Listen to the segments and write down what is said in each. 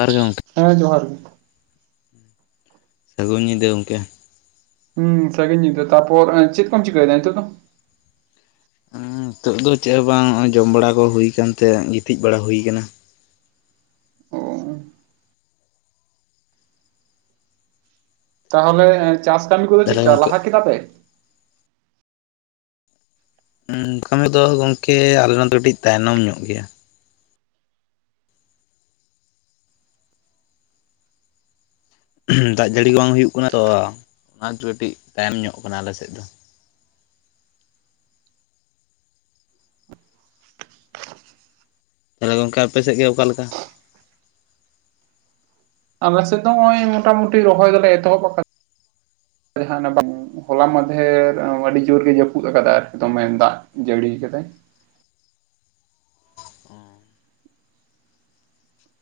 ᱟᱨ ᱜᱚᱝᱠᱮ ᱦᱮᱸ ᱡᱚᱦᱟᱨ ᱜᱮ ᱥᱟᱹᱜᱩᱱ ᱧᱤᱫᱟᱹ ᱜᱚᱝᱠᱮ ᱾ ᱦᱩᱸ ᱥᱟᱹᱜᱩᱱ ᱧᱤᱫᱟᱹ ᱛᱟᱨᱯᱚᱨ ᱮᱸ ᱪᱮᱜ ᱠᱚᱢ ᱪᱤᱠᱟᱹᱭᱫᱟ ᱱᱤᱛᱚᱜ ᱫᱚ? ᱦᱩᱸ ᱛᱚᱜ ᱫᱚ ᱪᱮᱜ ᱦᱚᱸ ᱵᱟᱝ ᱚᱭ ᱡᱚᱢ ᱵᱟᱲᱟ ᱠᱚ ᱦᱩᱭ ᱟᱠᱟᱱ ᱛᱮ ᱜᱤᱛᱤᱡ ᱵᱟᱲᱟ ᱦᱩᱭ ᱠᱟᱱᱟ ᱾ ᱚ ᱛᱟᱦᱚᱞᱮ ᱪᱟᱥ ᱠᱟᱹᱢᱤ ᱠᱚᱫᱚ ᱛᱟᱦᱚᱞᱮ ᱪᱮᱜᱠᱟ ᱜᱚᱢᱠᱮ ᱞᱟᱦᱟ ᱠᱮᱫᱟ ᱯᱮ? ᱠᱟᱹᱢᱤ ᱫᱚ ᱜᱚᱝᱠᱮ [unintelligible] ᱠᱟᱹᱴᱤᱡ ᱛᱟᱭᱱᱚᱢ ᱧᱚᱜ ᱜᱮᱭᱟ ᱾ [inaudible] ᱫᱟᱜ ᱡᱟᱹᱲᱤ ᱵᱟᱝ ᱦᱩᱭᱩ ᱠᱟᱱᱟ ᱛᱚ ᱚᱱᱟ ᱠᱟᱹᱴᱤᱡ ᱛᱟᱭᱚᱢ ᱧᱚᱜ ᱠᱟᱱᱟ ᱟᱞᱮᱥᱮᱫ ᱫᱚ ᱾ ᱛᱷᱟᱞᱮ ᱜᱚᱝᱠᱮ ᱟᱯᱮ ᱥᱮᱜ ᱜᱮ ᱚᱠᱟ ᱞᱮᱠᱟ ᱾ ᱟᱞᱮ ᱥᱮᱫ ᱫᱚ ᱚᱭ ᱢᱚᱴᱟᱢᱩᱴᱤ ᱨᱚᱦᱚᱭ ᱫᱚᱞᱮ ᱮᱛᱚᱦᱚᱵ [inaudible] ᱦᱚᱞᱟ ᱢᱟᱫᱷᱮᱨ ᱟᱹᱰᱤ ᱡᱳᱨ ᱜᱤ ᱡᱟᱹᱯᱩᱫ ᱟᱠᱟᱫᱟ ᱟᱨᱠᱤ ᱫᱚᱢᱮ ᱫᱟᱜ ᱡᱟᱹᱲᱤ ᱠᱟᱫᱟᱭ ᱾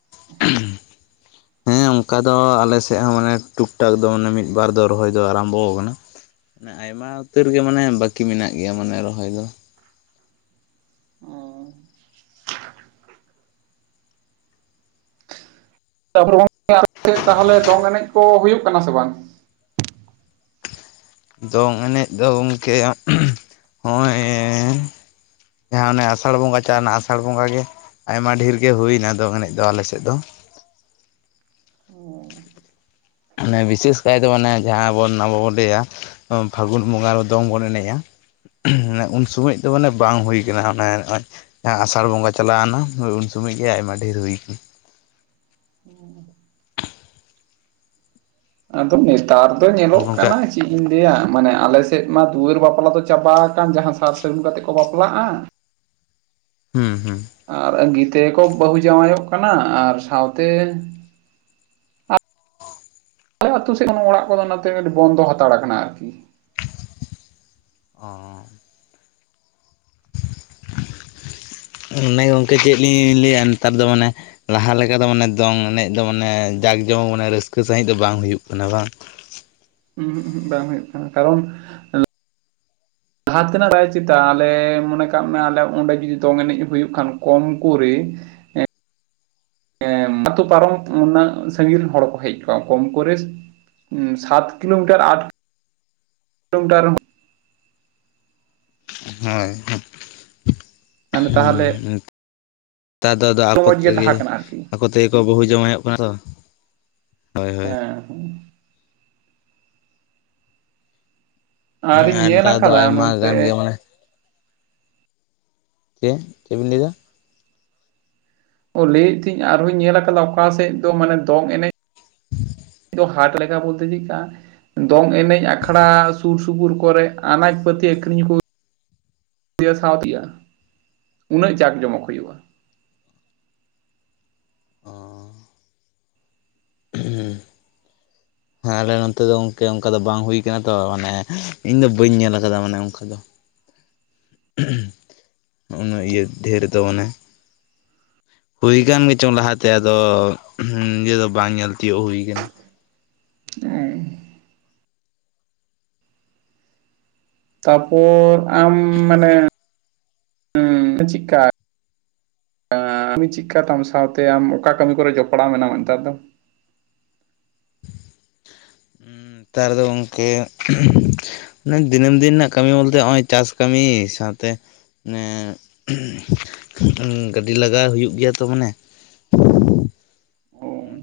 [inaudible] ᱦᱮᱸ ᱩᱱᱠᱟ ᱫᱚ ᱟᱞᱮ ᱥᱮ ᱢᱟᱱᱮ ᱴᱩᱠ ᱴᱟᱠ ᱫᱚ ᱚᱱᱮ ᱢᱤᱫ ᱵᱟᱨ ᱫᱚ ᱨᱚᱦᱚᱭ ᱫᱚ ᱟᱨᱟᱢᱵᱷᱚ ᱠᱟᱱᱟ ᱾ ᱱᱟ ᱟᱭᱢᱟ ᱩᱛᱟᱹᱨ ᱜᱮ ᱢᱟᱱᱮ ᱵᱟᱹᱠᱤ ᱢᱮᱱᱟᱜ ᱜᱮᱭᱟ ᱢᱟᱱᱮ ᱨᱚᱦᱚᱭ ᱫᱚ ᱾ ᱚᱸ [inaudible] [inaudible] ᱛᱟᱦᱮᱞᱮ ᱫᱚᱝ ᱮᱱᱮᱡ ᱠᱚ ᱦᱩᱭᱩᱜ ᱠᱟᱱᱟ ᱥᱮ ᱵᱟᱝ? ᱫᱚᱝ ᱮᱱᱮᱡ ᱫᱚ ᱜᱚᱢᱠᱮ [inaudible] ᱦᱚᱸᱜᱼᱚᱭᱮ ᱡᱟᱦᱟᱸ ᱚᱱᱮ ᱟᱥᱟᱲ ᱵᱚᱸᱜᱟ ᱪᱟ ᱱᱟ ᱟᱥᱟᱲ ᱵᱚᱸᱜᱟ ᱜᱮ ᱾ ᱟᱭᱢᱟ ᱰᱷᱤᱨ ᱜᱮ ᱦᱩᱭᱱᱟ ᱫᱚᱝ ᱮᱱᱮᱡ ᱫᱚ ᱟᱞᱮᱥᱮᱫ ᱫᱚ ᱾ ᱚ ᱟᱱᱮ ᱵᱤᱥᱮᱥ ᱠᱟᱭ ᱫᱚ ᱚᱱᱮ ᱡᱟᱦᱟᱸᱵᱚᱱ ᱟᱵᱚᱵᱚᱱ ᱞᱟᱹᱭᱟ [inaudible] ᱯᱷᱟᱹᱜᱩᱱ ᱵᱚᱸᱜᱟ ᱨᱮ ᱫᱚᱝ ᱵᱚᱱ ᱮᱱᱮᱡᱼᱟ ᱾ [inaudible] ᱩᱱ ᱥᱚᱢᱚᱭ ᱫᱚ ᱢᱟᱱᱮ ᱵᱟᱝ ᱦᱩᱭ ᱠᱟᱱᱟ [inaudible] ᱟᱸ ᱟᱥᱟᱲ ᱵᱚᱸᱜᱟ ᱪᱟᱞᱟᱣᱱᱟ ᱩᱱ ᱥᱚᱢᱚᱭ ᱜᱮ ᱟᱭᱢᱟ ᱰᱷᱮᱨ ᱦᱩᱭᱠᱟᱱ ᱾ [inaudible] ᱟᱫᱚ ᱱᱮᱛᱟᱨ ᱫᱚ ᱧᱮᱞᱚᱜ ᱜᱚᱝᱠᱮ ᱠᱟᱱᱟ ᱾ ᱪᱮᱜ ᱤᱧ ᱞᱟᱹᱭᱟ ᱢᱟᱱᱮ ᱟᱞᱮ ᱥᱮᱫ ᱢᱟ ᱫᱩᱣᱟᱹᱨ ᱵᱟᱯᱞᱟ ᱫᱚ ᱪᱟᱵᱟ ᱟᱠᱟᱱ ᱡᱟᱦᱟᱸ ᱥᱟᱨ ᱥᱟᱹᱜᱩᱱ ᱠᱟᱛᱮ ᱠᱚ ᱵᱟᱯᱞᱟᱜᱼᱟ᱾ ᱦᱩᱸ ᱦᱩᱸ ᱟᱨ ᱟᱺᱜᱤ ᱛᱮᱠᱚ ᱵᱟᱹᱦᱩ ᱡᱚᱶᱟᱭᱚᱜ ᱠᱟᱱᱟ ᱟᱨ ᱥᱟᱶᱛᱮ ᱟᱞᱮ ᱟᱛᱩ ᱥᱮᱫ ᱦᱚᱸ ᱱᱚ ᱚᱲᱟᱜ ᱠᱚᱫᱚ ᱱᱟᱛᱮ ᱵᱚᱱᱫᱚ ᱦᱟᱛᱟᱲ ᱟᱠᱟᱱᱟ ᱟᱨᱠᱤ᱾ ᱚᱸ ᱚᱱᱮ ᱜᱚᱝᱠᱮ ᱪᱮᱫ ᱞᱤᱧ ᱞᱟᱹᱭᱟ ᱱᱮᱛᱟᱨ ᱫᱚ ᱢᱟᱱᱮ ᱞᱟᱦᱟ ᱞᱮᱠᱟ ᱫᱚ ᱢᱟᱱᱮ ᱫᱚᱝ ᱮᱱᱮᱡ ᱫᱚ ᱢᱟᱱᱮ ᱡᱟᱠ ᱡᱚᱢᱚᱠ ᱢᱟᱱᱮ ᱨᱟᱹᱥᱠᱟᱹ ᱥᱟᱹᱦᱤᱡ ᱫᱚ ᱵᱟᱝ ᱦᱩᱭᱩᱜ ᱠᱟᱱᱟ ᱵᱟᱝ? ᱩᱦᱩᱸ ᱩᱦᱩᱸ ᱵᱟᱝ ᱦᱩᱭᱩᱜ ᱠᱟᱱᱟ ᱠᱟᱨᱚᱱ ᱞᱟᱦᱟ ᱛᱮᱱᱟᱜ ᱨᱟᱭ ᱪᱮᱛᱟᱱ ᱟᱞᱮ ᱢᱚᱱᱮ ᱠᱟᱜ ᱢᱮ ᱟᱞᱮ ᱚᱸᱰᱮ ᱡᱩᱫᱤ ᱫᱚᱝ ᱮᱱᱮᱡ ᱦᱩᱭᱩᱜ ᱠᱷᱟᱱ ᱠᱚᱢᱠᱚᱨᱮᱹ ᱮᱸ ᱱᱟᱹᱛᱩ ᱯᱟᱨᱚᱢ ᱩᱱᱟᱹᱜ ᱥᱟᱺᱜᱤᱱ ᱨᱮᱱ ᱦᱚᱲ ᱠᱚ ᱦᱮᱡ ᱠᱚᱜᱼᱟ ᱠᱚᱢ ᱠᱚᱨᱮᱹ ᱥᱟᱛ ᱠᱤᱞᱳᱢᱤᱴᱟᱨ ᱟᱴ ᱞᱳᱴᱟᱨ ᱦᱳᱭ ᱦᱩ ᱟᱱᱮ ᱛᱟᱦᱚᱞᱮ ᱛᱟᱨ ᱫᱚ ᱟᱫᱚ ᱟᱠᱚ ᱢᱚᱸᱡᱽ ᱜᱮ ᱛᱮᱜᱮ ᱛᱟᱦᱮᱸ ᱠᱟᱱᱟ ᱟᱨᱠᱤ ᱟᱠᱚ ᱛᱮᱜᱮ ᱠᱚ ᱵᱟᱹᱦᱩ ᱡᱟᱶᱟᱭᱚᱜ ᱠᱟᱱᱟ ᱛᱚ᱾ ᱦᱳᱭ ᱦᱳᱭ ᱦᱮᱸ ᱦᱩᱸ ᱟᱨ ᱨᱤᱧ ᱧᱮᱞ ᱱᱮᱛᱟᱨ ᱫᱚ ᱟᱠᱟᱫᱟ ᱟᱭᱢᱟ ᱱᱚᱛᱮ ᱜᱟᱱ ᱜᱮ ᱢᱟᱱᱮ ᱪᱮ ᱪᱮᱵᱤᱱ ᱞᱟᱹᱭᱫᱟ? ᱚ ᱞᱟᱹᱭᱮ ᱛᱷᱤᱧ ᱟᱨᱦᱚᱧ ᱧᱮᱞ ᱟᱠᱟᱫᱟ ᱚᱠᱟ ᱥᱮᱫ ᱫᱚ ᱢᱟᱱᱮ ᱫᱚᱝ ᱮᱱᱮᱡ [inaudible] [unintelligible] ᱦᱟᱨᱴ ᱞᱮᱠᱟ ᱵᱚᱞᱛᱮ ᱪᱮᱜᱠᱟ ᱫᱚᱝ ᱮᱱᱮᱡ ᱟᱠᱷᱲᱟ ᱥᱩᱨ ᱥᱩᱯᱩᱨ ᱠᱚᱨᱮ ᱟᱱᱟᱡᱽ ᱯᱟᱹᱛᱤ ᱟᱹᱠᱷᱨᱤᱧ ᱠᱩ [unintelligible] ᱥᱟᱶ ᱛᱤᱭᱟ ᱩᱱᱟᱹᱜ ᱡᱟᱠ ᱡᱚᱢᱚᱠ ᱦᱩᱭᱩᱜᱼᱟ᱾ [inaudible] ᱦᱩᱸ ᱦᱮᱸ ᱟᱞᱮ ᱱᱚᱱᱛᱮ ᱫᱚ ᱚᱝᱠᱮ ᱚᱱᱠᱟ ᱫᱚ ᱵᱟᱝ ᱦᱩᱭ ᱟᱠᱟᱱᱟ ᱛᱚ ᱢᱟᱱᱮ ᱤᱧᱫᱚ ᱵᱟᱹᱧ ᱧᱮᱞ ᱟᱠᱟᱫᱟ ᱢᱟᱱᱮ ᱚᱱᱠᱟ ᱫᱚ᱾ [unintelligible] ᱩᱱᱟᱹᱜ ᱤᱭᱟᱹ ᱰᱷᱮᱨ ᱫᱚ ᱢᱚᱱᱮ᱾ ᱦᱩᱭ ᱠᱟᱱ ᱜᱮᱪᱚᱝ ᱞᱟᱦᱟᱛᱮ ᱟᱫᱚ ᱱᱤᱡᱮᱹ ᱫᱚ ᱵᱟᱝ ᱧᱮᱞ ᱛᱤᱭᱳᱜ ᱦᱩᱭ ᱠᱟᱱᱟ᱾ ᱚᱸ ᱛᱟᱯᱚᱨ ᱟᱢ ᱢᱟᱱᱮ ᱩᱸ ᱪᱮᱜᱠᱟ? ᱟᱸ [unintelligible] ᱪᱤᱠᱟ ᱛᱟᱢ ᱥᱟᱶᱛᱮ ᱟᱢ ᱚᱠᱟ ᱠᱟᱹᱢᱤ ᱠᱚᱨᱮ ᱡᱚᱯᱲᱟᱣ ᱢᱮᱱᱟᱢᱟ ᱱᱮᱛᱟᱨ ᱫᱚ? ᱱᱮᱛᱟᱨ ᱫᱚ ᱜᱚᱝᱠᱮ ᱫᱤᱱᱟᱹᱢ ᱫᱤᱱ ᱱᱟᱜ ᱠᱟᱹᱢᱤ ᱵᱚᱞᱛᱮ ᱦᱚᱜᱼᱚᱭ ᱪᱟᱥ ᱠᱟᱹᱢᱤ ᱥᱟᱶᱛᱮ ᱮᱸᱜ ᱜᱟᱹᱰᱤ ᱞᱟᱜᱟ ᱦᱩᱭᱩᱜ ᱜᱮᱭᱟ ᱛᱚ ᱢᱟᱱᱮ᱾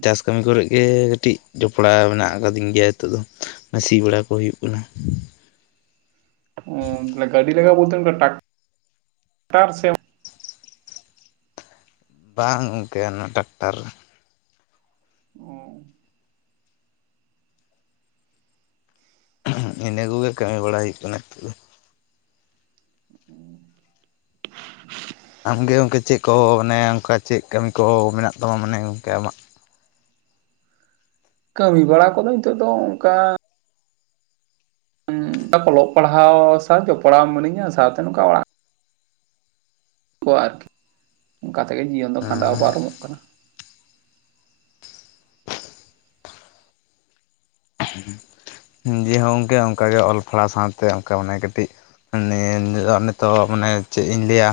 ᱪᱟᱥ ᱠᱟᱹᱢᱤ ᱠᱚᱨᱮᱜ ᱜᱮ ᱠᱟᱹᱴᱤᱡ ᱡᱚᱯᱲᱟᱣ ᱢᱮᱱᱟᱜ ᱟᱠᱟᱫᱤᱧ ᱜᱮᱭᱟ ᱦᱤᱛᱚᱜ ᱫᱚ᱾ ᱱᱟ ᱥᱤ ᱵᱟᱲᱟ ᱠᱚ ᱦᱩᱭᱩᱜ ᱠᱟᱱᱟ᱾ ᱜᱟᱹᱰᱤ ᱞᱟᱜᱟ ᱵᱚᱞᱛᱨ ᱴᱟᱠ ᱴᱟᱨ ᱥᱮ ᱵᱟᱝ ᱜᱚᱝᱠᱮ ᱚᱱᱟ ᱴᱟᱠᱴᱟᱨ ᱚᱸ ᱤᱱᱟᱹ ᱠᱚᱜᱮ ᱠᱟᱹᱢᱤ ᱵᱟᱲᱟᱭ ᱦᱩᱭᱩᱜ ᱠᱟᱱᱟ ᱦᱤᱛᱳᱜ ᱫᱚ ᱾ ᱩ [inaudible] ᱟᱢ ᱜᱮ ᱜᱚᱝᱠᱮ ᱪᱮᱫ ᱠᱚ ᱢᱟᱱᱮ ᱚᱱᱠᱟ ᱪᱮᱫ ᱠᱟᱹᱢᱤ ᱠᱚ ᱢᱮᱱᱟᱜ ᱛᱟᱢᱟ ᱢᱟᱱᱮ ᱜᱚᱝᱠᱮ ᱟᱢᱟᱜ? ᱠᱟᱹᱢᱤ ᱵᱟᱲᱟ ᱠᱚᱫᱚ ᱱᱤᱛᱚᱜ ᱫᱚ ᱚᱱᱠᱟ ᱚᱞᱚᱜ ᱯᱟᱲᱦᱟᱣ ᱥᱟᱶ ᱡᱚᱯᱲᱟᱣ ᱢᱤᱱᱟᱹᱧᱟ ᱥᱟᱶᱛᱮ ᱱᱚᱝᱠᱟ ᱚᱲᱟᱜ ᱠᱚ ᱟᱨᱠᱤ ᱚᱱᱠᱟ ᱛᱮᱜᱮ ᱡᱤᱭᱚᱱ ᱫᱚ ᱠᱷᱟᱸᱰᱟᱣ ᱯᱟᱨᱚᱢᱚᱜ ᱠᱟᱱᱟ᱾ ᱡᱮ ᱦᱚᱸᱚᱝᱠᱮ ᱚᱱᱠᱟᱜᱮ ᱚᱞ ᱯᱟᱲᱦᱟᱣ ᱥᱟᱶᱛᱮ ᱚᱱᱠᱟ ᱢᱟᱱᱮ ᱠᱟᱹᱴᱤᱡ ᱱᱤᱛᱚᱜ ᱢᱟᱱᱮ ᱪᱮᱫ ᱤᱧ ᱞᱟᱹᱭᱟ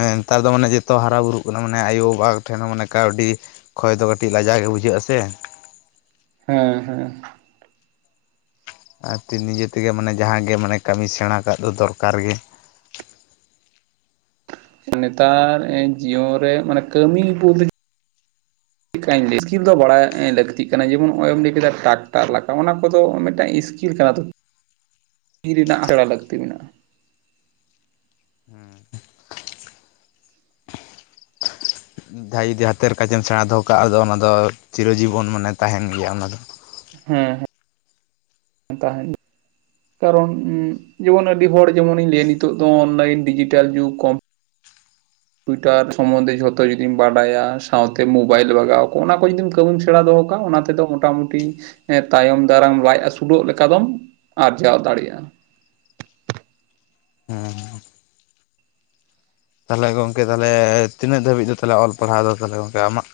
ᱦᱮᱸ ᱱᱮᱛᱟᱨ ᱫᱚ ᱢᱟᱱᱮ ᱡᱚᱛᱚ ᱦᱟᱨᱟ ᱵᱩᱨᱩᱜ ᱠᱟᱱᱟ, ᱢᱟᱱᱮ ᱟᱭᱳ-ᱵᱟᱵᱟ ᱴᱷᱮᱱ ᱦᱚᱸ ᱢᱟᱱᱮ ᱠᱟᱹᱣᱰᱤ ᱠᱷᱚᱭ ᱫᱚ ᱠᱟᱹᱴᱤᱡ ᱞᱟᱡᱟᱣ ᱜᱮ ᱵᱩᱡᱷᱟᱹᱜ ᱟᱥᱮ ᱦᱮᱸ, ᱦᱮᱸ᱾ ᱟᱨ ᱱᱤᱡᱮ ᱛᱮᱜᱮ ᱢᱟᱱᱮ ᱡᱟᱦᱟᱸ ᱜᱮ ᱢᱟᱱᱮ ᱠᱟᱹᱢᱤ ᱥᱮᱬᱟ ᱠᱟᱜ ᱫᱚ ᱫᱚᱨᱠᱟᱨ ᱜᱮ᱾ ᱱᱮᱛᱟᱨ ᱡᱤᱭᱚᱱ ᱨᱮ ᱢᱟᱱᱮ ᱠᱟᱹᱢᱤ ᱵᱚᱞᱛᱮ ᱪᱮᱫ ᱞᱮᱠᱟᱭ ᱞᱟᱹᱭ ᱤᱥᱠᱤᱞ ᱫᱚ ᱵᱟᱲᱟᱭ ᱞᱟᱹᱠᱛᱤᱜ ᱠᱟᱱᱟ ᱡᱮᱢᱚᱱ ᱱᱚᱜ ᱚᱭ ᱮᱢ ᱞᱟᱹᱭ ᱠᱮᱫᱟ ᱴᱟᱠᱴᱟᱨ ᱞᱟᱜᱟᱣ ᱚᱱᱟ ᱠᱚᱫᱚ ᱢᱤᱫᱴᱟᱝ ᱤᱥᱠᱤᱞ ᱠᱟᱱᱟ᱾ ᱛᱤ ᱨᱮᱱᱟᱜ ᱛᱚᱷᱲᱟ ᱞᱟᱹᱠᱛᱤ ᱢᱮᱱᱟᱜᱼᱟ᱾ ᱦᱮᱸ᱾ ᱡᱟᱦᱟᱸᱭ ᱡᱩᱫᱤ ᱦᱟᱛᱮᱨ ᱠᱟᱡ ᱥᱮᱬᱟ ᱫᱚᱦᱚ ᱠᱟᱜᱼᱟ, ᱟᱫᱚ ᱚᱱᱟ ᱫᱚ ᱪᱤᱨᱚᱡᱤᱵᱚᱱ ᱢᱟᱱᱮ ᱛᱟᱦᱮᱱ ᱜᱮᱭᱟ ᱚᱱᱟ ᱫᱚ᱾ ᱦᱮᱸ ᱦᱮᱸ᱾ ᱛᱟᱦᱮᱱᱟ᱾ ᱠᱟᱨᱚᱱ ᱡᱮᱢᱚᱱ ᱟᱹᱰᱤ ᱦᱚᱲ ᱡᱮᱢᱚᱱᱤᱧ ᱞᱟᱹᱭᱟ ᱱᱤᱛᱚᱜ ᱫᱚ ᱚᱱᱞᱟᱭᱤᱱ ᱰᱤᱡᱤᱴᱮᱞ ᱡᱩᱜ ᱠᱚ ᱴᱩᱭᱴᱟᱨ ᱥᱚᱢᱚᱱᱫᱷᱮ ᱡᱷᱚᱛᱚ ᱡᱩᱫᱤᱢ ᱵᱟᱰᱟᱭᱟ ᱥᱟᱶᱛᱮ ᱢᱳᱵᱟᱭᱤᱞ ᱵᱟᱜᱟᱣ ᱠᱚᱼᱟ, ᱚᱱᱟ ᱠᱚ ᱡᱩᱫᱤᱢ ᱠᱟᱹᱢᱤᱢ ᱥᱮᱲᱟᱟ ᱫᱚᱦᱚ ᱠᱟᱜ ᱚᱱᱟ ᱛᱮᱫᱚ ᱢᱚᱴᱟᱢᱩᱴᱤ ᱛᱟᱭᱚᱢ ᱫᱟᱨᱟᱢ ᱞᱟᱡ ᱟᱥᱩᱞᱚᱜ ᱞᱮᱠᱟ ᱫᱚᱢ ᱟᱨᱡᱟᱣ ᱫᱟᱲᱮᱭᱟᱜᱼᱟ᱾ ᱦᱮᱸ᱾ ᱛᱟᱦᱚᱞᱮ ᱜᱚᱢᱠᱮ ᱛᱟᱦᱞᱮ ᱛᱤᱱᱟᱹᱜ ᱫᱷᱟᱹᱵᱤᱡ ᱫᱚ ᱛᱟᱦᱚᱞᱮ ᱚᱞ ᱯᱟᱲᱦᱟᱣᱫᱚ ᱛᱟᱦᱚᱞᱮ ᱜᱚᱢᱠᱮ ᱟᱢᱟᱜ?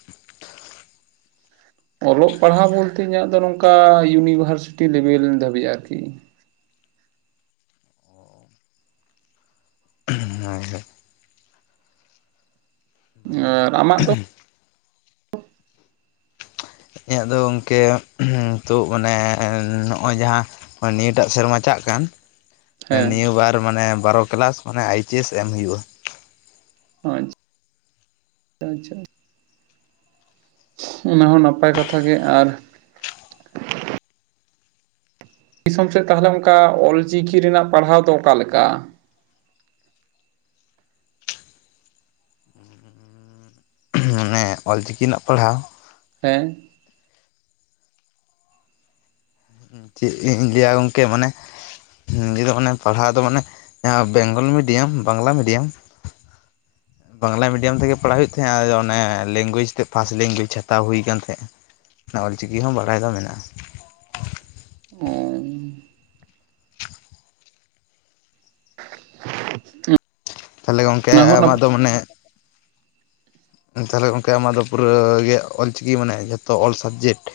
ᱚᱞᱚᱜ ᱯᱟᱲᱦᱟᱣ ᱵᱚᱞᱛᱮ ᱤᱧᱟᱹᱜ ᱫᱚ ᱱᱚᱝᱠᱟ ᱤᱭᱩᱱᱤᱵᱷᱟᱨᱥᱤᱴᱤ ᱞᱮᱵᱮᱞ ᱫᱷᱟᱹᱵᱤᱡ ᱟᱨᱠᱤ᱾ ᱦᱮ ᱸ ᱦᱮᱸ᱾ ᱵᱷᱟᱹᱞᱤ ᱜᱮ ᱟᱨ ᱟᱢᱟᱜ ᱫᱚ? [inaudible] ᱤᱧᱟᱹᱜ ᱫᱚ ᱜᱚᱢᱠᱮ ᱛᱚ ᱢᱟᱱᱮ ᱱᱚᱜᱼᱚᱭ ᱡᱟᱦᱟᱸ ᱱᱤᱭᱟᱹᱴᱟᱜ ᱥᱮᱨᱢᱟ ᱪᱟᱜ ᱠᱟᱱ ᱦᱮᱸ ᱱᱤᱭ ᱵᱟᱨ ᱢᱟᱱᱮ ᱵᱟᱨᱚ ᱠᱮᱞᱟᱥ ᱢᱟᱱᱮ ᱟᱭᱤᱪ ᱮᱥ ᱮᱢ ᱦᱩᱭᱩᱜᱼᱟ᱾ ᱟᱪᱪᱷᱟ ᱟᱪᱪᱷᱟ ᱟᱪᱪᱷᱟ, ᱚᱱᱟ ᱦᱚᱸ ᱱᱟᱯᱟᱭ ᱠᱟᱛᱷᱟ ᱜᱮ ᱟᱨ ᱫᱤᱥᱚᱢ ᱥᱮᱫ ᱛᱟᱦᱚᱞᱮ ᱚᱱᱠᱟ ᱚᱞ ᱪᱤᱠᱤ ᱨᱮᱱᱟᱜ ᱯᱟᱲᱦᱟᱣ ᱫᱚ ᱚᱠᱟ ᱞᱮᱠᱟ? ᱦᱮᱸ ᱚᱞᱪᱤᱠᱤ ᱨᱮᱱᱟᱜ ᱯᱟᱲᱦᱟᱣ ᱦᱮᱸ? ᱪᱮᱫ ᱤᱧ ᱞᱟᱹᱭᱟ ᱜᱚᱝᱠᱮ ᱢᱟᱱᱮ ᱱᱤᱭᱟ ᱫᱚ ᱢᱟᱱᱮ ᱮ ᱯᱟᱲᱦᱟᱣ ᱫᱚ ᱢᱟᱱᱮ Bengal medium Bangla medium Bangla medium ᱛᱮᱜᱮ ᱯᱟᱲᱦᱟᱜ ᱦᱩᱭᱩᱜ ᱛᱟᱦᱮᱸᱜ, ᱟᱫᱚ ᱚᱱᱟ ᱞᱮᱝᱜᱩᱭᱮᱡᱽ ᱛᱮ ᱯᱷᱟᱥᱴ ᱞᱮᱝᱜᱩᱭᱮᱡᱽ ᱦᱟᱛᱟᱣ ᱦᱩᱭ ᱠᱟᱱ ᱛᱟᱦᱮᱸᱜ᱾ ᱚᱞ ᱪᱤᱠᱤ ᱦᱚᱸ ᱵᱟᱲᱟᱭ ᱫᱚ ᱢᱮᱱᱟᱜᱼᱟ᱾ ᱦᱩᱸᱻ᱾ [inaudible] ᱛᱟᱦᱚᱞᱮ ᱜᱚᱢᱠᱮ ᱚᱱᱟ ᱦᱚᱸ ᱱᱟᱯ ᱟᱢᱟᱜ ᱫᱚ ᱢᱟᱱᱮ ᱛᱟᱦᱟᱞᱮ ᱜᱚᱝᱠᱮ ᱟᱢᱟᱜ ᱫᱚ ᱯᱩᱨᱟᱹ ᱜᱮ ᱚᱞ ᱪᱤᱠᱤ ᱢᱟᱱᱮ ᱡᱷᱚᱛᱚ ᱚᱞ ᱥᱟᱵᱽᱡᱮᱠᱴ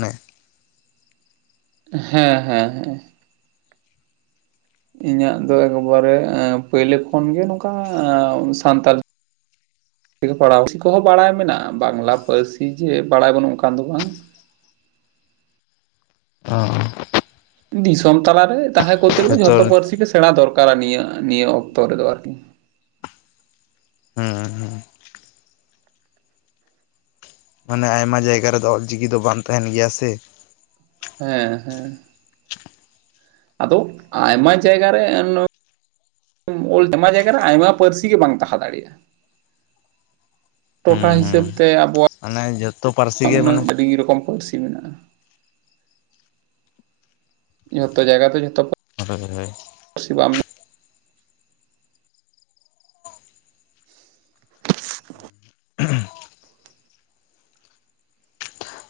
ᱱᱮ ᱦᱮᱸ ᱦᱮᱸ, ᱦᱮᱸ᱾ ᱤᱧᱟᱹᱜ ᱫᱚ ᱮᱠᱵᱟᱨᱮ ᱯᱟᱹᱭᱞᱟᱹ ᱠᱷᱚᱱ ᱜᱮ ᱱᱚᱝᱠᱟ ᱥᱟᱱᱛᱟᱞ [unintelligible] ᱯᱟᱲᱟᱣ ᱠᱚᱦᱚᱸ ᱵᱟᱲᱟᱭ ᱢᱮᱱᱟᱜᱼᱟ, ᱵᱟᱝᱞᱟ ᱯᱟᱹᱨᱥᱤ ᱡᱮ ᱵᱟᱲᱟᱭ ᱵᱟᱹᱱᱩᱜᱼᱟ, ᱚᱱᱠᱟᱱ ᱫᱚ ᱵᱟᱝ᱾ ᱚᱸ᱾ ᱫᱤᱥᱚᱢ ᱛᱟᱞᱟᱨᱮ ᱛᱟᱦᱮᱸ ᱠᱚᱨᱛᱮ ᱜᱮᱞᱮ ᱡᱷᱚᱛᱚ ᱡᱚᱛᱚ ᱦᱩᱸ ᱯᱟᱹᱨᱥᱤ ᱜᱮ ᱥᱮᱬᱟ ᱫᱚᱨᱠᱟᱨᱟ ᱱᱤᱭᱟᱹ ᱱᱤᱭᱟᱹ ᱚᱠᱛᱚ ᱨᱮᱫᱚ ᱟᱨᱠᱤ ᱾ ᱦᱢ ᱦᱢ ᱾ ᱢᱟᱱᱮ ᱟᱭᱢᱟ ᱡᱟᱭᱜᱟ ᱨᱮᱫᱚ ᱚᱞ ᱪᱤᱠᱤ ᱫᱚ ᱵᱟᱝ ᱛᱟᱦᱮᱱ ᱜᱮᱭᱟ ᱥᱮ ᱾ ᱦᱮᱸ ᱦᱮᱸ ᱟᱫᱚ ᱟᱭᱢᱟ ᱡᱟᱭᱜᱟ ᱨᱮ ᱱᱚ [unintelligible] ᱟᱭᱢᱟ ᱡᱟᱭᱜᱟᱨᱮ ᱟᱭᱢᱟ ᱯᱟᱹᱨᱥᱤ ᱜᱮ ᱵᱟᱝ ᱛᱟᱸᱦᱟ ᱫᱟᱲᱮᱭᱟᱜᱼᱟ ᱾ ᱦᱩᱸ ᱴᱚᱴᱷᱟ ᱦᱤᱥᱟᱹᱵ ᱛᱮ ᱟᱵᱚᱣᱟᱜ ᱢᱟᱱᱮ ᱡᱚ ᱩᱱᱟᱹᱜ ᱟᱹᱰᱤ ᱨᱚᱠᱚᱢ ᱯᱟᱹᱨᱥᱤ ᱢᱮᱱᱟᱜᱼᱟ, ᱡᱚᱛᱚ ᱡᱟᱭᱜᱟ ᱫᱚ ᱡᱚᱛᱚ ᱠᱚᱨᱮ ᱠᱤᱱ ᱞᱟᱹᱭ ᱯᱟᱹᱨᱥᱤ ᱵᱟᱢ [unintelligible]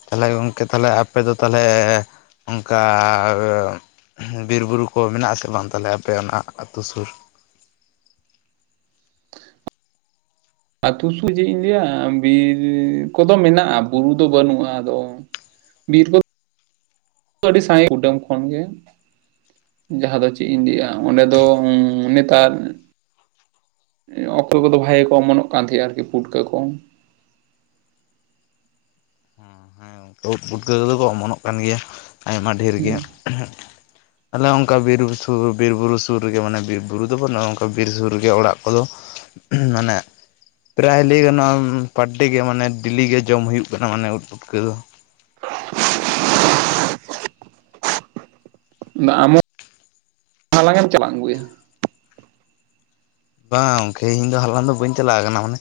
ᱛᱟᱦᱚᱞᱮ ᱜᱚᱝᱠᱮ ᱛᱟᱦᱚᱞᱮ ᱟᱯᱮ ᱫᱚ ᱛᱟᱦᱚᱞᱮ ᱚᱱᱠᱟ ᱵᱤᱨ ᱵᱩᱨᱩ ᱠᱚ ᱢᱮᱱᱟᱜᱼᱟ ᱥᱮ ᱵᱟᱝ ᱛᱟᱦᱚᱞᱮ ᱟᱯᱮ ᱚᱱᱟ ᱟᱹᱛᱩ ᱥᱩᱨ? ᱟᱹᱛᱩ [unintelligible] ᱤᱧ ᱞᱟᱹᱭᱟ ᱵᱤᱨ ᱠᱚᱫᱚ ᱢᱮᱱᱟᱜᱼᱟ ᱵᱩᱨᱩ ᱫᱚ ᱵᱟᱹᱱᱩᱜᱼᱟ ᱟᱫᱚ ᱵᱤᱨ ᱠᱚ ᱟᱹᱰᱤ ᱥᱟᱸᱜᱮ ᱠᱩᱰᱟᱹᱢ ᱠᱷᱚᱱ ᱜᱮ, ᱡᱟᱦᱟᱸ ᱫᱚ ᱪᱮᱫ ᱤᱧ ᱞᱟᱹᱭᱟ ᱚᱸᱰᱮ ᱫᱚ ᱚᱸ ᱱᱮᱛᱟᱨ [unintelligible] ᱠᱚᱫᱚ ᱵᱷᱟᱜᱮ ᱠᱚ ᱚᱢᱚᱱᱚᱜ ᱠᱟᱱ ᱛᱟᱦᱮᱸᱜᱼᱟ ᱟᱨᱠᱤ ᱯᱩᱴᱠᱟᱹ ᱠᱚ ᱾ ᱦᱮᱸ ᱩᱫ ᱯᱩᱴᱠᱟᱹ ᱫᱚᱠᱚ ᱚᱢᱚᱱᱚᱜ ᱠᱟᱱ ᱜᱮᱭᱟ ᱟᱭᱢᱟ ᱰᱷᱮᱨ ᱜᱮ ᱦᱮᱸ ᱦᱟᱸᱜ ᱾ ᱟᱞᱮ ᱚᱱᱠᱟ ᱵᱤᱨ ᱥᱩᱨ ᱵᱤᱨ ᱵᱩᱨᱩ ᱥᱩᱨ ᱨᱮᱜᱮ ᱢᱟᱱᱮ ᱵᱤᱨ ᱵᱩᱨᱩ ᱫᱚ ᱵᱟᱹᱱᱩᱜᱼᱟ ᱚᱱᱠᱟ ᱵᱤᱨ ᱥᱩᱨ ᱨᱮᱜᱮ ᱚᱲᱟᱜ ᱠᱚᱫᱚ ᱢᱟᱱᱮ ᱯᱨᱟᱭ ᱞᱟᱹᱭ ᱜᱟᱱᱚᱜᱼᱟ ᱯᱟᱨᱴᱤ ᱜᱮ ᱢᱟᱱᱮ ᱰᱮᱞᱤ ᱜᱮ ᱡᱚᱢ ᱦᱩᱭᱩᱜ ᱠᱟᱱᱟ ᱢᱟᱱᱮ ᱩᱫ ᱯᱩᱴᱠᱟᱹ ᱫᱚ ᱾ ᱟᱫᱚ ᱟᱢ ᱦᱚᱸ ᱦᱟᱞᱟᱸᱜ ᱮᱢ ᱪᱟᱜᱞᱟᱜ ᱟᱹᱜᱩ ᱜᱮᱭᱟ? ᱵᱟᱝ ᱜᱚᱢᱠᱮ ᱤᱧ ᱫᱚ ᱦᱟᱞᱟᱝ ᱫᱚ ᱵᱟᱹᱧ ᱪᱟᱞᱟ ᱟᱠᱟᱱᱟ ᱢᱟᱱᱮ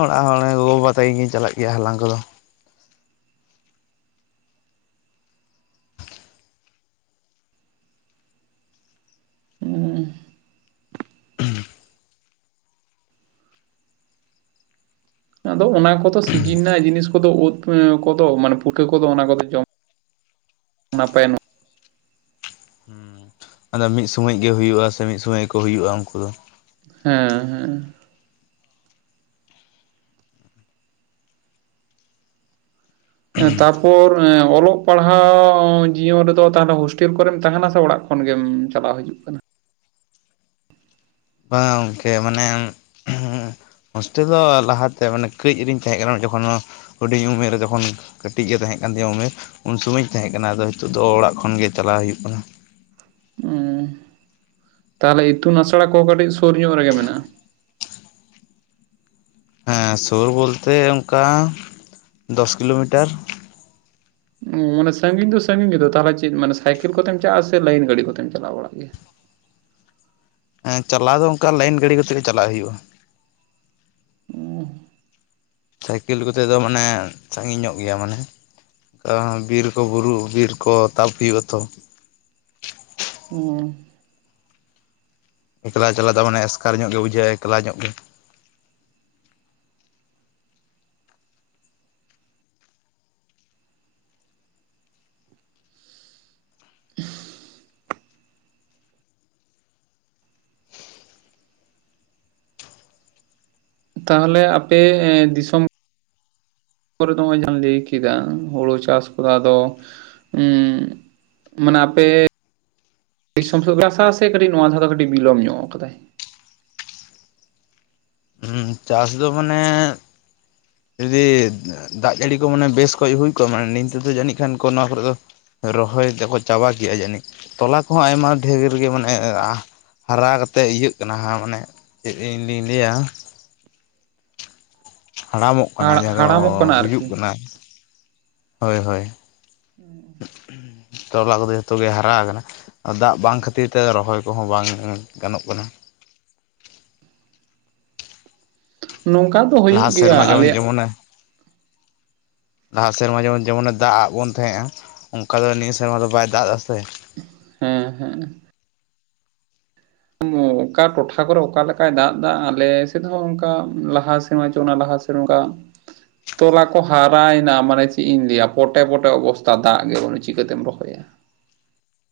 ᱚᱲᱟᱜ ᱦᱚᱲ ᱜᱮ ᱜᱚᱜᱚ ᱵᱟᱵᱟ ᱛᱟᱹᱠᱤᱱ ᱠᱤᱱ ᱪᱟᱞᱟᱜ ᱜᱮᱭᱟ ᱦᱟᱞᱟᱝ ᱠᱚᱫᱚ ᱾ ᱦᱮᱸ ᱟᱫᱚ ᱚᱱᱟ ᱠᱚᱫᱚ ᱥᱤᱡᱤᱱ ᱨᱮᱱᱟᱜ ᱡᱤᱱᱤᱥ ᱠᱚᱫᱚ ᱩᱫ ᱠᱚᱫᱚ ᱢᱟᱱᱮ ᱯᱷᱩᱴᱠᱟᱹ ᱠᱚᱫᱚ ᱚᱱᱟ ᱠᱚᱫᱚ ᱡᱚᱢ ᱱᱟᱯᱟᱭ ᱱᱚᱜ ᱦᱩᱸ ᱾ ᱟᱫᱚ ᱢᱤᱫ ᱥᱳᱢᱚᱭ ᱜᱮ ᱦᱩᱭᱩᱜᱼᱟ ᱥᱮ ᱢᱤᱫ ᱥᱳᱢᱚᱭ ᱜᱮ ᱠᱚ ᱦᱩᱭᱩᱜᱼᱟ ᱩᱱᱠᱩ ᱫᱚ ᱾ ᱦᱮᱸ ᱦᱮᱸ ᱾ ᱛᱟᱨᱯᱚᱨ ᱚᱞᱚᱜ ᱯᱟᱲᱦᱟᱣ ᱡᱤᱭᱚᱱ ᱨᱮᱫᱚ ᱛᱟᱦᱚᱞᱮ ᱦᱳᱥᱴᱮᱞ ᱠᱚᱨᱮᱢ ᱛᱟᱦᱮᱱᱟ ᱥᱮ ᱚᱲᱟᱜ ᱠᱷᱚᱱ ᱜᱮᱢ ᱪᱟᱞᱟᱣ ᱦᱤᱡᱩᱜ ᱠᱟᱱᱟ? ᱵᱟᱝ ᱜᱚᱝᱠᱮ ᱢᱟᱱᱮ ᱦᱳᱥᱴᱮᱞ ᱫᱚ ᱞᱟᱦᱟᱛᱮ ᱢᱟᱱᱮ ᱠᱟᱹᱡ ᱨᱤᱧ ᱛᱟᱦᱮᱸ ᱠᱟᱱᱟ ᱡᱚᱠᱷᱚᱱᱳ ᱦᱩᱰᱤᱧ ᱩᱢᱮᱨ ᱨᱮ ᱡᱚᱠᱷᱚᱱ ᱠᱟᱹᱴᱤᱡ ᱜᱮ ᱛᱟᱦᱮᱸ ᱠᱟᱱ ᱛᱤᱧᱟᱹ ᱩᱢᱮᱨ ᱩᱱ ᱥᱳᱢᱚᱭ ᱤᱧ ᱛᱟᱦᱮᱸ ᱠᱟᱱᱟ ᱟᱫᱚ ᱦᱤᱛᱚᱜ ᱫᱚ ᱚᱲᱟᱜ ᱠᱷᱚᱱ ᱜᱮ ᱪᱟᱞᱟᱣ ᱦᱩᱭᱩᱜ ᱠᱟᱱᱟ ᱾ ᱛᱟᱦᱟᱞᱮ ᱤᱛᱩᱱ ᱟᱥᱲᱟ ᱠᱚ ᱠᱟᱹᱴᱤᱡ ᱥᱩᱨ ᱧᱚᱜ ᱨᱮᱜᱮ ᱢᱮᱱᱟᱜᱼᱟ ᱾ ᱦᱮᱸ ᱥᱩᱨ ᱵᱚᱞᱛᱮ ᱚᱱᱠᱟ ᱫᱚᱥ ᱠᱤᱞᱳᱢᱤᱴᱟᱨ ᱾ ᱢᱢ ᱢᱟᱱᱮ ᱥᱟᱺᱜᱤᱧ ᱫᱚ ᱥᱟᱺᱜᱤᱧ ᱜᱮᱫᱚ ᱛᱟᱦᱟᱞᱮ ᱪᱮᱫ ᱢᱟᱱᱮ ᱥᱟᱭᱠᱮᱞ ᱠᱚᱛᱮᱢ ᱪᱟᱜᱼᱟ ᱥᱮ ᱞᱟᱭᱤᱱ ᱜᱟᱹᱰᱤ ᱠᱚᱛᱮᱢ ᱪᱟᱞᱟᱣ ᱵᱟᱲᱟᱜ ᱜᱮᱭᱟ? ᱮᱸ ᱪᱟᱞᱟᱣ ᱫᱚ ᱚᱱᱠᱟ ᱞᱟᱭᱤᱱ ᱜᱟᱹᱰᱤ ᱠᱟᱛᱮ ᱜᱮ ᱪᱟᱞᱟᱜ ᱦᱩᱭᱩᱜᱼᱟ ᱾ ᱚᱦ ᱥᱟᱭᱠᱮᱞ ᱠᱚᱛᱮ ᱫᱚ ᱢᱟᱱᱮ ᱥᱟᱺᱜᱤᱧ ᱧᱚᱜ ᱜᱮᱭᱟ ᱢᱟᱱᱮ ᱾ ᱛᱚ ᱵᱤᱨ ᱠᱚ ᱵᱩᱨᱩ ᱵᱤᱨ ᱠᱚ ᱛᱟᱵ ᱦᱩᱭᱩᱜᱼᱟ ᱛᱚ ᱾ ᱦᱢ ᱾ ᱮᱠᱞᱟ ᱪᱟᱞᱟᱜ ᱫᱚ ᱢᱟᱱᱮ ᱮᱥᱠᱟᱨ ᱧᱚᱜ ᱜᱮ ᱵᱩᱡᱷᱟᱹᱜᱼᱟ ᱮᱠᱞᱟ ᱧᱚᱜ ᱜᱮ᱾ ᱛᱟᱦᱚᱞᱮ ᱟᱯᱮ ᱫᱤᱥᱚᱢ। ᱛᱚᱨ ᱱᱚᱭ ᱡᱮ ᱞᱟᱹᱭ ᱠᱮᱫᱟ ᱦᱩᱲᱩ ᱪᱟᱥ ᱠᱚᱫᱚ ᱟᱫᱚ। ᱢᱟᱱᱮ ᱟᱯᱮ ᱫᱤᱥᱚᱢ ᱵᱷᱟᱥᱟ ᱥᱮ ᱠᱟᱹᱴᱤᱡ ᱱᱚᱶᱟ ᱫᱷᱟᱣ ᱫᱚ ᱠᱟᱹᱴᱤᱡ ᱵᱤᱞᱚᱢ ᱧᱚᱜ ᱠᱟᱫᱟᱭ। ᱪᱟᱥ ᱫᱚ ᱢᱟᱱᱮ ᱡᱩᱫᱤ ᱫᱟᱜ ᱡᱟᱹᱲᱤ ᱠᱚ ᱢᱟᱱᱮ ᱵᱮᱥ ᱠᱷᱚᱡ ᱦᱩᱭ ᱠᱚᱜᱼᱟ ᱢᱟᱱᱮ ᱱᱤᱛ ᱛᱮᱫᱚ ᱡᱟᱹᱱᱤᱡ ᱠᱷᱟᱱ ᱠᱚ ᱱᱚᱶᱟ ᱠᱚᱨᱮ ᱫᱚ। ᱨᱚᱦᱚᱭ ᱛᱚᱠᱚ ᱪᱟᱵᱟ ᱠᱮᱜᱼᱟ ᱡᱟᱹᱱᱤᱡ ᱴᱚᱞᱟ ᱠᱚᱦᱚᱸ ᱟᱭᱢᱟ ᱰᱷᱮᱨ ᱜᱮ ᱢᱟᱱᱮ ᱦᱟᱨᱟ ᱠᱟᱛᱮᱫ ᱤᱭᱟᱹᱜ ᱠᱟᱱᱟ ᱦᱟᱸ ᱢᱟᱱᱮ ᱪᱮᱫ ᱤᱧᱫᱤᱧ ᱞᱟᱹᱭᱟ। ᱦᱟᱲᱟᱢᱚᱜ ᱠᱟᱱᱟ, ᱡᱟᱦᱟᱸᱭ ᱫᱚ ᱦᱟᱲᱟᱢᱚᱜ ᱠᱟᱱᱟ ᱜᱩᱡᱩᱜ ᱟᱨᱠᱤ ᱠᱟᱱᱟ ᱦᱳᱭ ᱦᱳᱭ। [inaudible] ᱛᱚᱵᱮ ᱟᱵᱚ ᱠᱚᱫᱚ ᱡᱚᱛᱚ ᱜᱮ ᱦᱟᱨᱟ ᱟᱠᱟᱱᱟ। ᱫᱟᱜ ᱵᱟᱝ ᱠᱷᱟᱹᱛᱤᱨ ᱛᱮ ᱨᱚᱦᱚᱭ ᱠᱚᱦᱚᱸ ᱵᱟᱝ ᱜᱟᱱᱚᱜ ᱠᱟᱱᱟ। ᱱᱚᱝᱠᱟ ᱫᱚ ᱦᱩᱭᱩᱜ ᱞᱟᱦᱟ ᱜᱮᱭᱟ ᱥᱮᱨᱢᱟ ᱡᱮᱢᱚᱱ ᱟᱞᱮᱭᱟᱜ ᱡᱮᱢᱚᱱᱮ ᱞᱟᱦᱟ ᱥᱮᱨᱢᱟ ᱡᱮᱢᱚᱱ ᱡᱮᱢᱚᱱᱮ ᱫᱟᱜ ᱟᱫ ᱵᱚᱱ ᱛᱟᱦᱮᱸᱜᱼᱟ ᱚᱱᱠᱟ ᱫᱚ ᱱᱤᱭᱟᱹ ᱥᱮᱨᱢᱟ ᱫᱚ ᱵᱟᱭ ᱫᱟᱜᱼᱟ ᱥᱮ। ᱦᱮᱸ ᱦᱮᱸ। ᱚᱠᱟ ᱴᱚᱴᱷᱟ ᱠᱚᱨᱮ ᱚᱠᱟ ᱞᱮᱠᱟᱭ ᱫᱟᱜ ᱮᱫᱟ ᱟᱞᱮ ᱥᱮᱫ ᱦᱚᱸ ᱚᱱᱠᱟ ᱞᱟᱦᱟ ᱥᱮᱢᱟ ᱪᱚ ᱚᱱᱟ ᱞᱟᱦᱟ ᱥᱮ ᱱᱚᱝᱠᱟ ᱛᱚᱞᱟ ᱠᱚ ᱦᱟᱨᱟᱭᱮᱱᱟ ᱢᱟᱱᱮ ᱪᱮᱫ ᱤᱧ ᱞᱟᱹᱭᱟ ᱯᱚᱴᱮ ᱯᱚᱴᱮ ᱚᱵᱚᱥᱛᱛᱟ ᱫᱟᱜ ᱜᱮ ᱵᱟᱱᱩᱜ-ᱟ ᱪᱤᱠᱟᱹᱛᱮᱢ ᱨᱚᱦᱚᱭᱟ ᱾